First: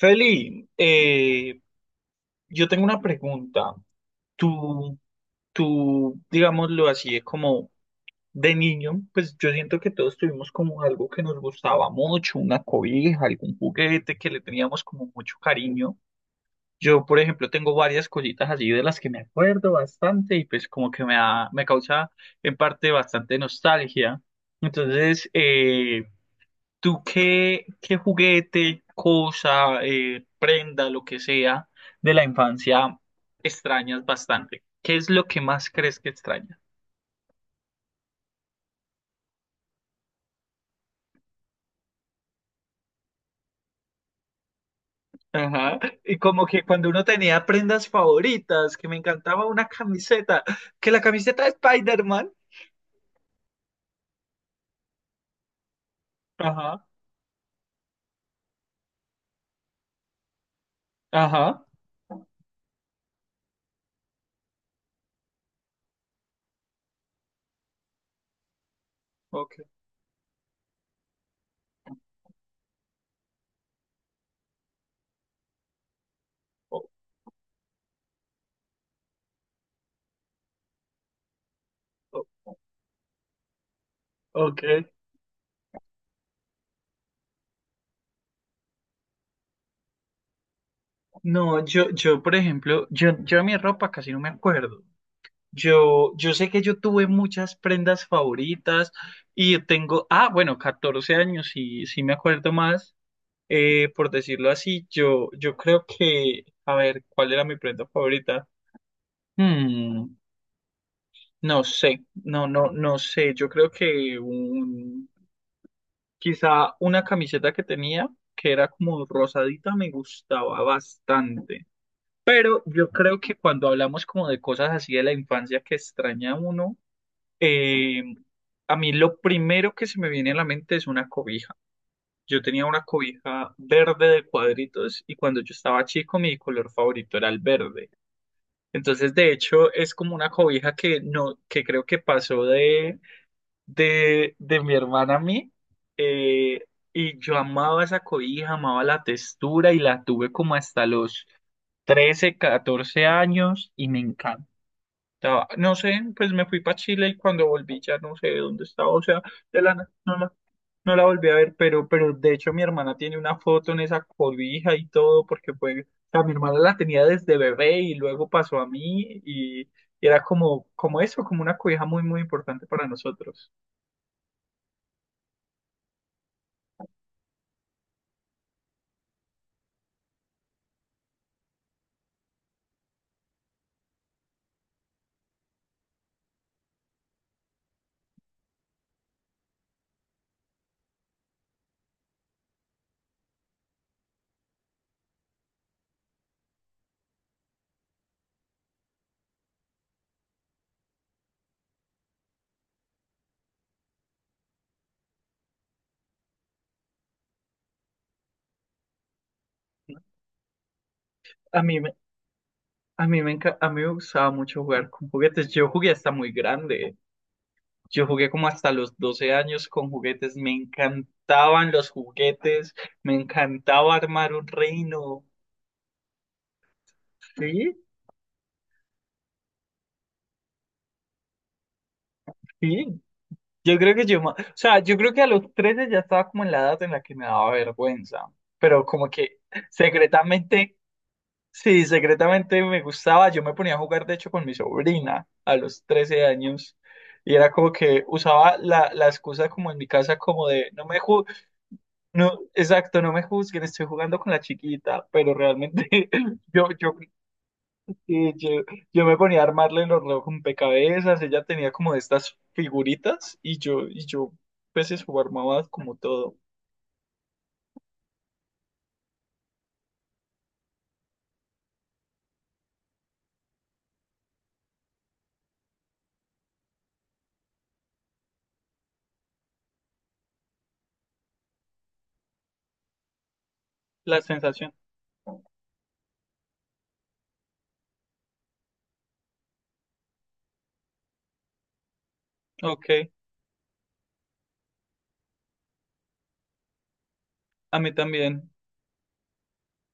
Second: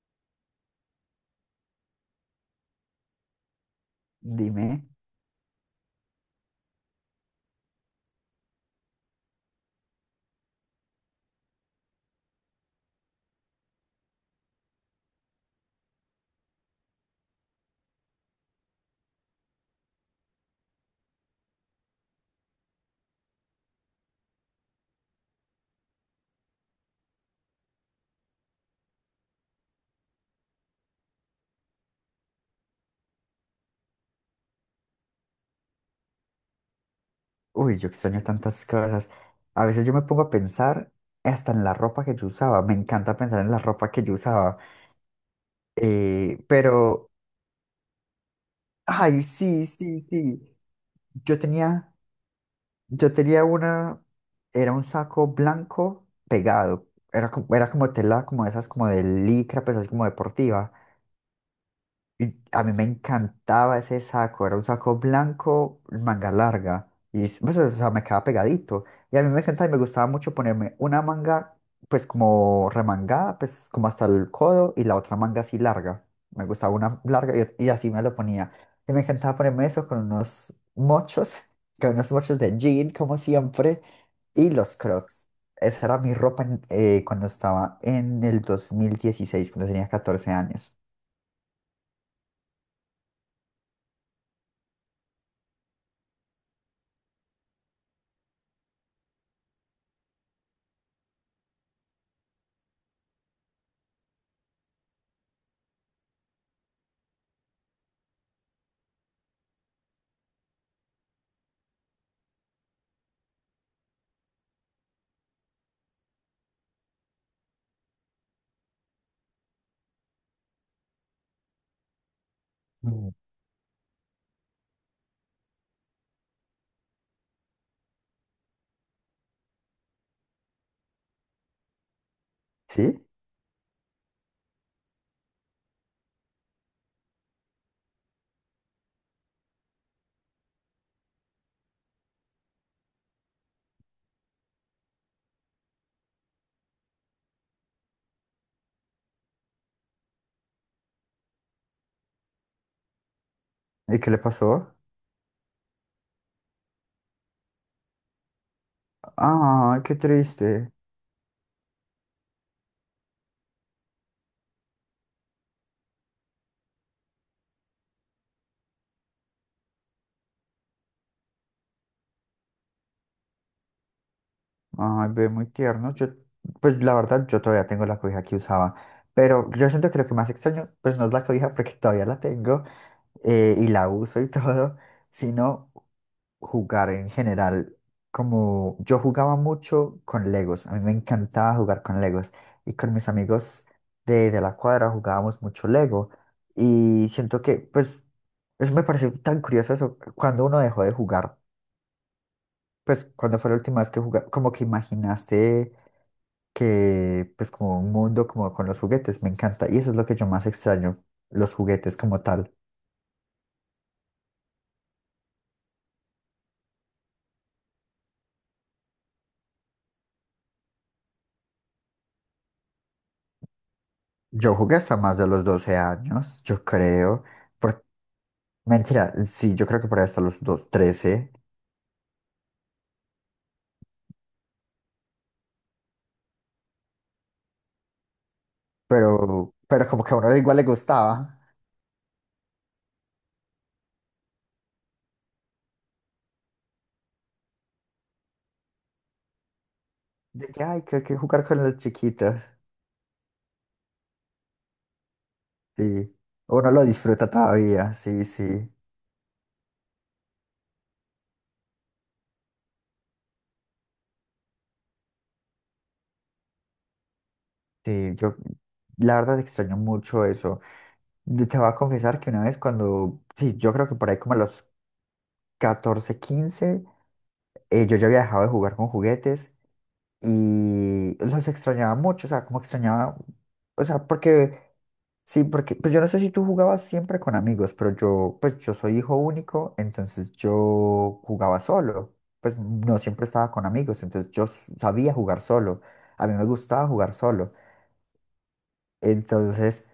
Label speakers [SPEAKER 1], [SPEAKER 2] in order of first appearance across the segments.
[SPEAKER 1] Feli, yo tengo una pregunta.
[SPEAKER 2] Dime.
[SPEAKER 1] Tú, tú, digámoslo así, es como de niño, pues yo siento que todos tuvimos como algo que nos gustaba mucho, una cobija, algún juguete que le teníamos como mucho cariño. Yo, por ejemplo, tengo varias cositas así de las que me acuerdo bastante y pues como que me causa en parte bastante nostalgia. Entonces, ¿tú qué juguete, cosa, prenda, lo que sea de la infancia extrañas bastante? ¿Qué es lo que más crees que extrañas?
[SPEAKER 2] Uy, yo extraño tantas cosas. A veces yo me pongo a pensar hasta en la ropa que yo usaba. Me encanta pensar en la ropa que yo usaba.
[SPEAKER 1] Ajá. Y como que cuando uno
[SPEAKER 2] Pero,
[SPEAKER 1] tenía prendas favoritas, que me
[SPEAKER 2] ay,
[SPEAKER 1] encantaba
[SPEAKER 2] sí,
[SPEAKER 1] una
[SPEAKER 2] sí,
[SPEAKER 1] camiseta,
[SPEAKER 2] sí.
[SPEAKER 1] que la
[SPEAKER 2] Yo
[SPEAKER 1] camiseta de
[SPEAKER 2] tenía,
[SPEAKER 1] Spider-Man.
[SPEAKER 2] yo tenía una, era un saco blanco
[SPEAKER 1] Ajá,
[SPEAKER 2] pegado. Era como tela, como esas, como de licra, pues así como deportiva.
[SPEAKER 1] ajá,
[SPEAKER 2] Y a mí me encantaba ese saco, era un saco blanco, manga larga, y pues, o sea, me quedaba pegadito. Y a mí me
[SPEAKER 1] ok,
[SPEAKER 2] encantaba y me gustaba mucho ponerme una manga, pues como remangada, pues como hasta el codo, y la otra manga así larga. Me gustaba
[SPEAKER 1] o-
[SPEAKER 2] una larga y así me lo ponía. Y me encantaba ponerme eso con unos mochos, con unos
[SPEAKER 1] o-
[SPEAKER 2] mochos de jean, como siempre, y
[SPEAKER 1] ok.
[SPEAKER 2] los crocs. Esa era mi ropa cuando estaba en el 2016, cuando tenía 14 años.
[SPEAKER 1] No, yo, por ejemplo, yo de mi ropa casi no me acuerdo. Yo sé que yo tuve muchas prendas favoritas y tengo, ah, bueno, 14 años, y sí, sí me acuerdo más, por decirlo así, yo creo que, a ver, ¿cuál era mi prenda favorita? Hmm, no sé, no, no, no sé, yo creo que un, quizá una camiseta que tenía, que era como rosadita, me gustaba bastante. Pero yo
[SPEAKER 2] Mm.
[SPEAKER 1] creo que cuando hablamos como de cosas así de la infancia que extraña uno, Eh, a mí lo primero que se me viene a la mente es una cobija. Yo tenía una
[SPEAKER 2] ¿Sí?
[SPEAKER 1] cobija verde de cuadritos y cuando yo estaba chico mi color favorito era el verde. Entonces, de hecho, es como una cobija que no, que creo que pasó de, de mi hermana a mí. eh, y yo amaba esa cobija, amaba la textura y la tuve como hasta los 13, 14 años y
[SPEAKER 2] ¿Y
[SPEAKER 1] me
[SPEAKER 2] qué le
[SPEAKER 1] encanta
[SPEAKER 2] pasó?
[SPEAKER 1] no sé, pues me fui para Chile y cuando volví ya no sé dónde estaba, o sea, de la
[SPEAKER 2] Ay,
[SPEAKER 1] na-
[SPEAKER 2] qué
[SPEAKER 1] no la,
[SPEAKER 2] triste.
[SPEAKER 1] no la volví a ver, pero de hecho mi hermana tiene una foto en esa cobija y todo, porque pues, o sea, mi hermana la tenía desde bebé y luego pasó a mí y era como, como eso, como una cobija muy, muy importante para nosotros.
[SPEAKER 2] Ay, ve, muy tierno. Yo, pues la verdad, yo todavía tengo la cobija que usaba. Pero yo siento que lo que más extraño, pues, no es la cobija porque todavía la tengo, y la uso y todo, sino jugar en general. Como yo jugaba mucho con Legos, a mí me encantaba jugar con Legos. Y con mis amigos de la cuadra jugábamos mucho Lego. Y siento que, pues, eso me pareció tan curioso eso, cuando uno dejó de jugar. Pues, ¿cuándo fue la última vez que jugaste? Como que imaginaste que, pues, como un mundo como con los juguetes, me encanta. Y eso es
[SPEAKER 1] ¿No?
[SPEAKER 2] lo que yo más extraño, los
[SPEAKER 1] A mí, me-
[SPEAKER 2] juguetes como tal.
[SPEAKER 1] a mí me gustaba mucho jugar con juguetes, yo jugué hasta muy grande. Yo jugué como hasta los 12 años con juguetes, me encantaban los juguetes, me encantaba armar un
[SPEAKER 2] Yo jugué hasta más
[SPEAKER 1] reino.
[SPEAKER 2] de los 12 años, yo creo.
[SPEAKER 1] Sí,
[SPEAKER 2] Por... Mentira, sí, yo creo que por ahí hasta los dos, trece.
[SPEAKER 1] sí. Yo creo que yo, o sea, yo creo que a los 13 ya estaba como en la edad en la que me daba vergüenza, pero como que
[SPEAKER 2] Pero como que a uno igual le
[SPEAKER 1] secretamente,
[SPEAKER 2] gustaba.
[SPEAKER 1] sí, secretamente me gustaba. Yo me ponía a jugar, de hecho, con mi sobrina a los 13 años y era como que usaba la, excusa como en mi casa
[SPEAKER 2] De
[SPEAKER 1] como
[SPEAKER 2] que,
[SPEAKER 1] de,
[SPEAKER 2] ay, que hay que jugar con los chiquitos.
[SPEAKER 1] no, exacto, no me juzguen, estoy jugando con la chiquita, pero realmente
[SPEAKER 2] Sí.
[SPEAKER 1] yo,
[SPEAKER 2] Uno lo
[SPEAKER 1] yo,
[SPEAKER 2] disfruta todavía, sí,
[SPEAKER 1] eh, yo,
[SPEAKER 2] sí.
[SPEAKER 1] yo me ponía a armarle los rompecabezas, ella tenía como de estas figuritas y yo, pues eso armaba como todo.
[SPEAKER 2] Sí, yo la verdad extraño mucho eso. Yo te voy a confesar que una vez cuando, sí, yo creo que por ahí como a los 14, 15 yo ya había dejado de jugar con juguetes y los extrañaba mucho, o sea, como extrañaba, o sea,
[SPEAKER 1] La
[SPEAKER 2] porque,
[SPEAKER 1] sensación,
[SPEAKER 2] sí, porque, pues, yo no sé si tú jugabas siempre con amigos, pero yo, pues, yo soy hijo único, entonces yo jugaba solo, pues
[SPEAKER 1] ok,
[SPEAKER 2] no siempre estaba con amigos, entonces yo sabía jugar solo, a mí me gustaba jugar solo.
[SPEAKER 1] a mí también,
[SPEAKER 2] Entonces,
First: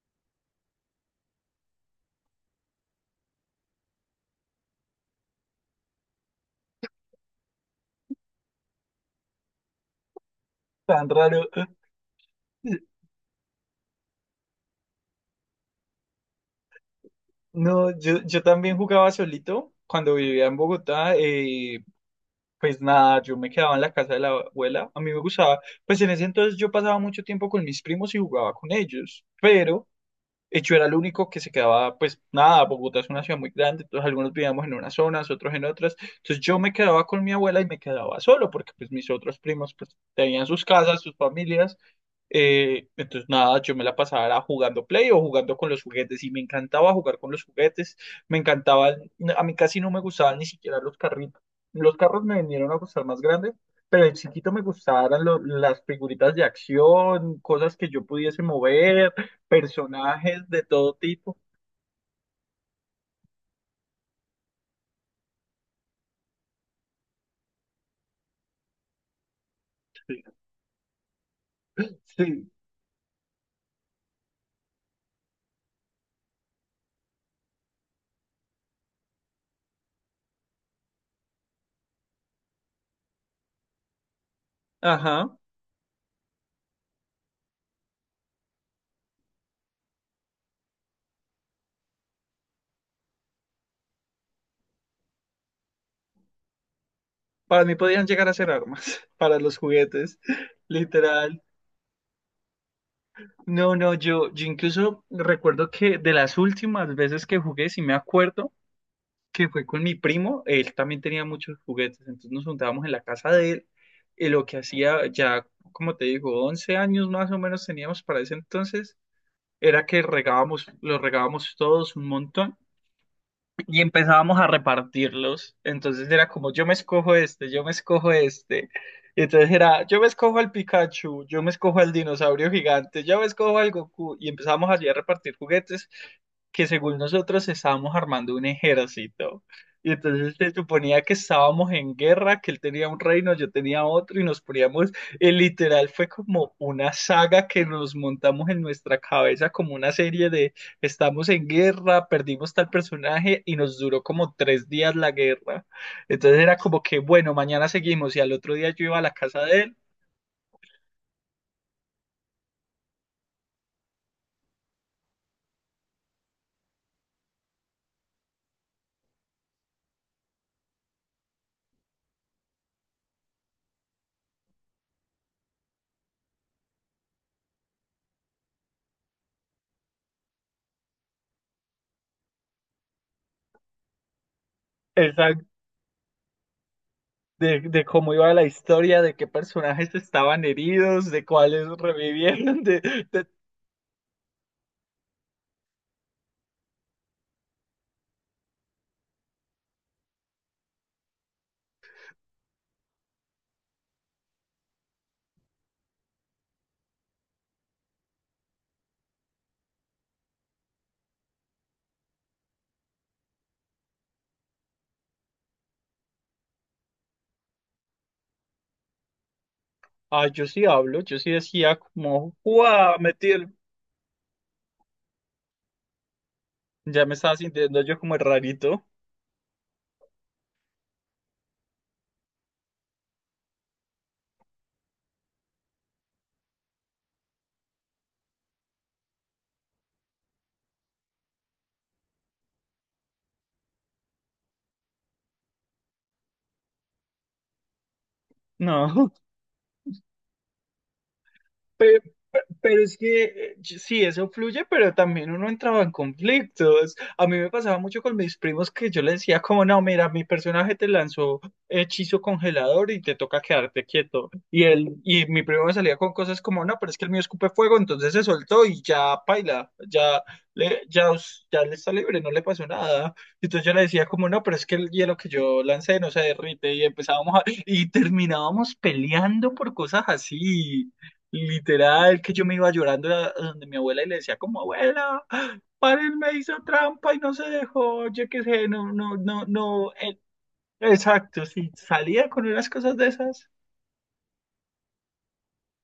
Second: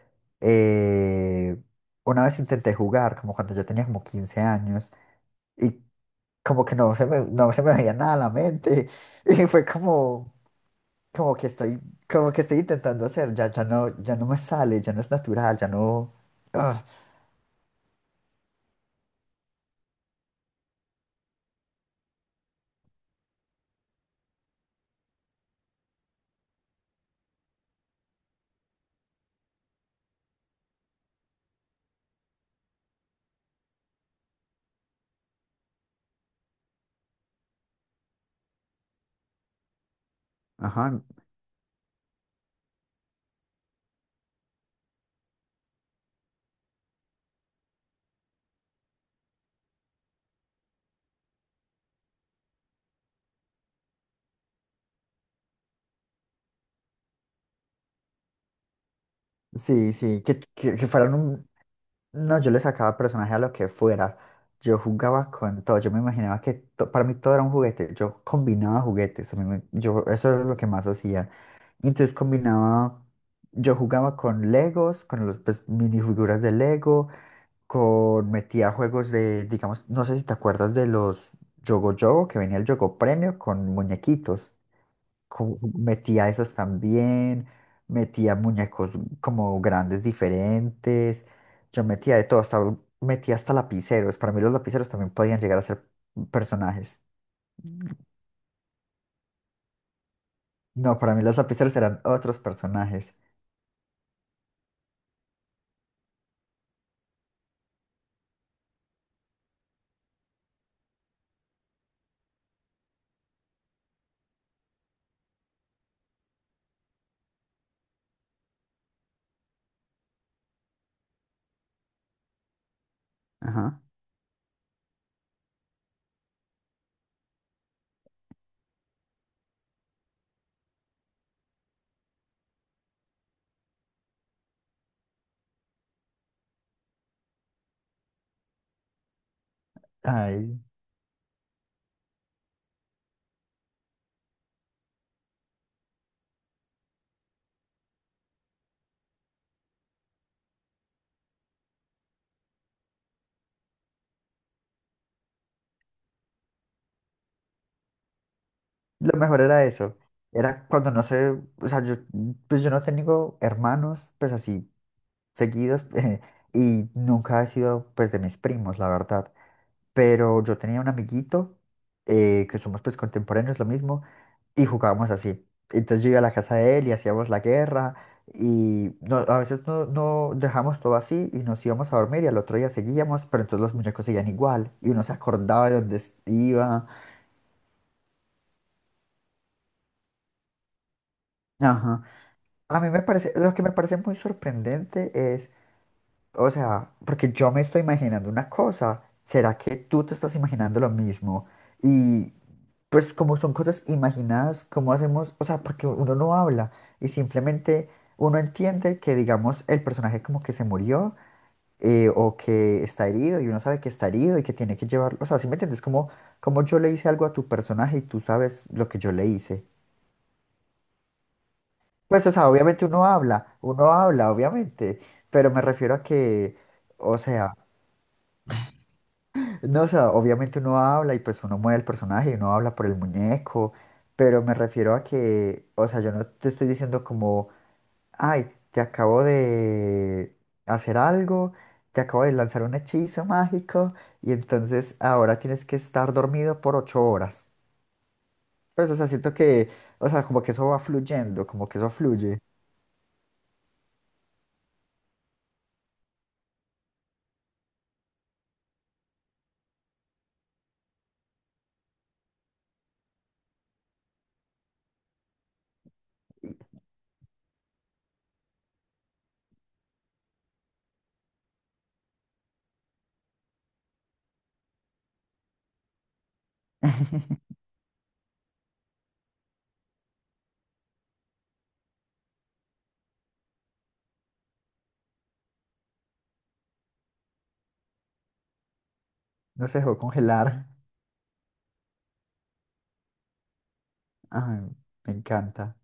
[SPEAKER 2] eh, una vez intenté jugar, como cuando yo tenía como 15 años, y como que no se me veía nada a la mente, y fue como,
[SPEAKER 1] tan
[SPEAKER 2] como
[SPEAKER 1] raro.
[SPEAKER 2] que estoy, como que estoy intentando hacer, ya, ya no, ya no me sale, ya no es natural, ya no... ah.
[SPEAKER 1] No, yo también jugaba solito cuando vivía en Bogotá, pues nada, yo me quedaba en la casa de la abuela, a mí me gustaba, pues en ese entonces yo pasaba mucho tiempo con mis primos y jugaba con ellos, pero... Y yo era el único que se quedaba, pues nada, Bogotá es una ciudad muy grande, entonces algunos vivíamos en unas zonas, otros en otras. Entonces yo me quedaba con mi abuela y me quedaba solo, porque pues mis otros primos pues tenían sus casas,
[SPEAKER 2] Ajá.
[SPEAKER 1] sus familias, entonces, nada, yo me la pasaba era jugando Play o jugando con los juguetes y me encantaba jugar con los juguetes, me encantaba, a mí casi no me gustaban ni siquiera los carritos. Los carros me vinieron a gustar más grandes, pero de chiquito me gustaban las figuritas de acción, cosas que yo pudiese mover,
[SPEAKER 2] Sí, sí, que,
[SPEAKER 1] personajes de
[SPEAKER 2] que, que
[SPEAKER 1] todo
[SPEAKER 2] fueran
[SPEAKER 1] tipo.
[SPEAKER 2] un... No, yo le sacaba personaje a lo que fuera. Yo jugaba con todo, yo me imaginaba que para mí todo era un juguete. Yo combinaba juguetes, yo, eso era lo que más hacía. Entonces
[SPEAKER 1] Sí,
[SPEAKER 2] combinaba, yo jugaba con Legos, con los, pues, minifiguras de Lego, con metía juegos de, digamos, no sé si te acuerdas de los Yogo Yogo, que venía el Yogo Premio con muñequitos.
[SPEAKER 1] ajá.
[SPEAKER 2] Metía esos también, metía muñecos como grandes diferentes. Yo metía de todo, hasta metía hasta lapiceros. Para mí los lapiceros también podían llegar a ser personajes.
[SPEAKER 1] Para mí podían llegar a ser armas, para los juguetes,
[SPEAKER 2] No, para mí los
[SPEAKER 1] literal.
[SPEAKER 2] lapiceros eran otros personajes.
[SPEAKER 1] No, no, yo incluso recuerdo que de las últimas veces que jugué, si me acuerdo, que fue con mi primo, él también tenía muchos juguetes, entonces nos juntábamos en la casa de él, y lo que hacía ya, como te digo, 11 años más o menos teníamos para ese entonces, era que regábamos, los regábamos todos un montón, y
[SPEAKER 2] Ajá.
[SPEAKER 1] empezábamos a repartirlos. Entonces era como, yo me escojo este, yo me escojo este. Y entonces era, yo me escojo al Pikachu, yo me escojo al dinosaurio gigante, yo me escojo al Goku. Y empezábamos allí a repartir juguetes que según nosotros estábamos armando un ejército. Y entonces se
[SPEAKER 2] Ay.
[SPEAKER 1] suponía que estábamos en guerra, que él tenía un reino, yo tenía otro, y nos poníamos, literal, fue como una saga que nos montamos en nuestra cabeza, como una serie. Estamos en guerra, perdimos tal personaje y nos duró como 3 días la guerra. Entonces era como que, bueno, mañana seguimos y al otro día yo iba a la
[SPEAKER 2] Lo mejor
[SPEAKER 1] casa de
[SPEAKER 2] era
[SPEAKER 1] él,
[SPEAKER 2] eso. Era cuando no sé, o sea, yo, pues, yo no tengo hermanos, pues así, seguidos, y nunca he sido, pues, de mis primos, la verdad. Pero yo tenía un amiguito, que somos, pues, contemporáneos, lo mismo, y jugábamos así. Entonces yo iba a la casa de él y hacíamos la guerra, y no, a veces no dejamos todo así y nos íbamos a dormir y al otro día seguíamos, pero entonces los muñecos seguían igual, y uno se
[SPEAKER 1] exacto,
[SPEAKER 2] acordaba de dónde iba.
[SPEAKER 1] de cómo iba la historia, de qué personajes estaban heridos, de cuáles
[SPEAKER 2] Ajá.
[SPEAKER 1] revivieron,
[SPEAKER 2] A mí me parece, lo que me parece muy sorprendente es, o sea, porque yo me estoy imaginando una cosa, ¿será que tú te estás imaginando lo mismo? Y pues como son cosas imaginadas, ¿cómo hacemos? O sea, porque uno no habla y simplemente uno entiende que, digamos, el personaje como que se murió, o que está herido y uno sabe que está herido y que tiene que llevarlo, o sea, ¿sí me entiendes? Como, como yo le hice algo a tu personaje y tú sabes lo que yo le hice.
[SPEAKER 1] Ah, yo sí hablo, yo sí decía
[SPEAKER 2] Pues, o
[SPEAKER 1] como,
[SPEAKER 2] sea, obviamente
[SPEAKER 1] ¡guau! Metí el...
[SPEAKER 2] uno habla, obviamente, pero me refiero a que,
[SPEAKER 1] Ya me
[SPEAKER 2] o
[SPEAKER 1] estaba
[SPEAKER 2] sea,
[SPEAKER 1] sintiendo yo como el rarito.
[SPEAKER 2] no, o sea, obviamente uno habla y pues uno mueve el personaje y uno habla por el muñeco, pero me refiero a que, o sea, yo no te estoy diciendo como, ay, te acabo de hacer algo, te acabo de lanzar un hechizo mágico y entonces ahora tienes que estar dormido por 8 horas. Pues, o sea,
[SPEAKER 1] No.
[SPEAKER 2] siento que, o sea, como que eso va fluyendo, como que eso
[SPEAKER 1] Pero,
[SPEAKER 2] fluye,
[SPEAKER 1] pero es que sí, eso fluye, pero también uno entraba en conflictos. A mí me pasaba mucho con mis primos que yo les decía como, no, mira, mi personaje te lanzó hechizo congelador y te toca quedarte quieto. Y él, y mi primo me salía con cosas como, no, pero es que el mío escupe fuego, entonces se soltó y ya paila, ya le está libre, no le pasó nada. Y entonces yo le decía como, no, pero es que el hielo que yo lancé no se derrite y empezábamos a, y terminábamos peleando por cosas así. Literal, que yo me iba llorando a donde mi abuela y le decía como, abuela, paren, me hizo trampa y no se dejó, yo qué sé, no, no, no,
[SPEAKER 2] no se
[SPEAKER 1] no.
[SPEAKER 2] dejó congelar.
[SPEAKER 1] Exacto, sí, salía con unas cosas de esas.
[SPEAKER 2] Ay, me encanta.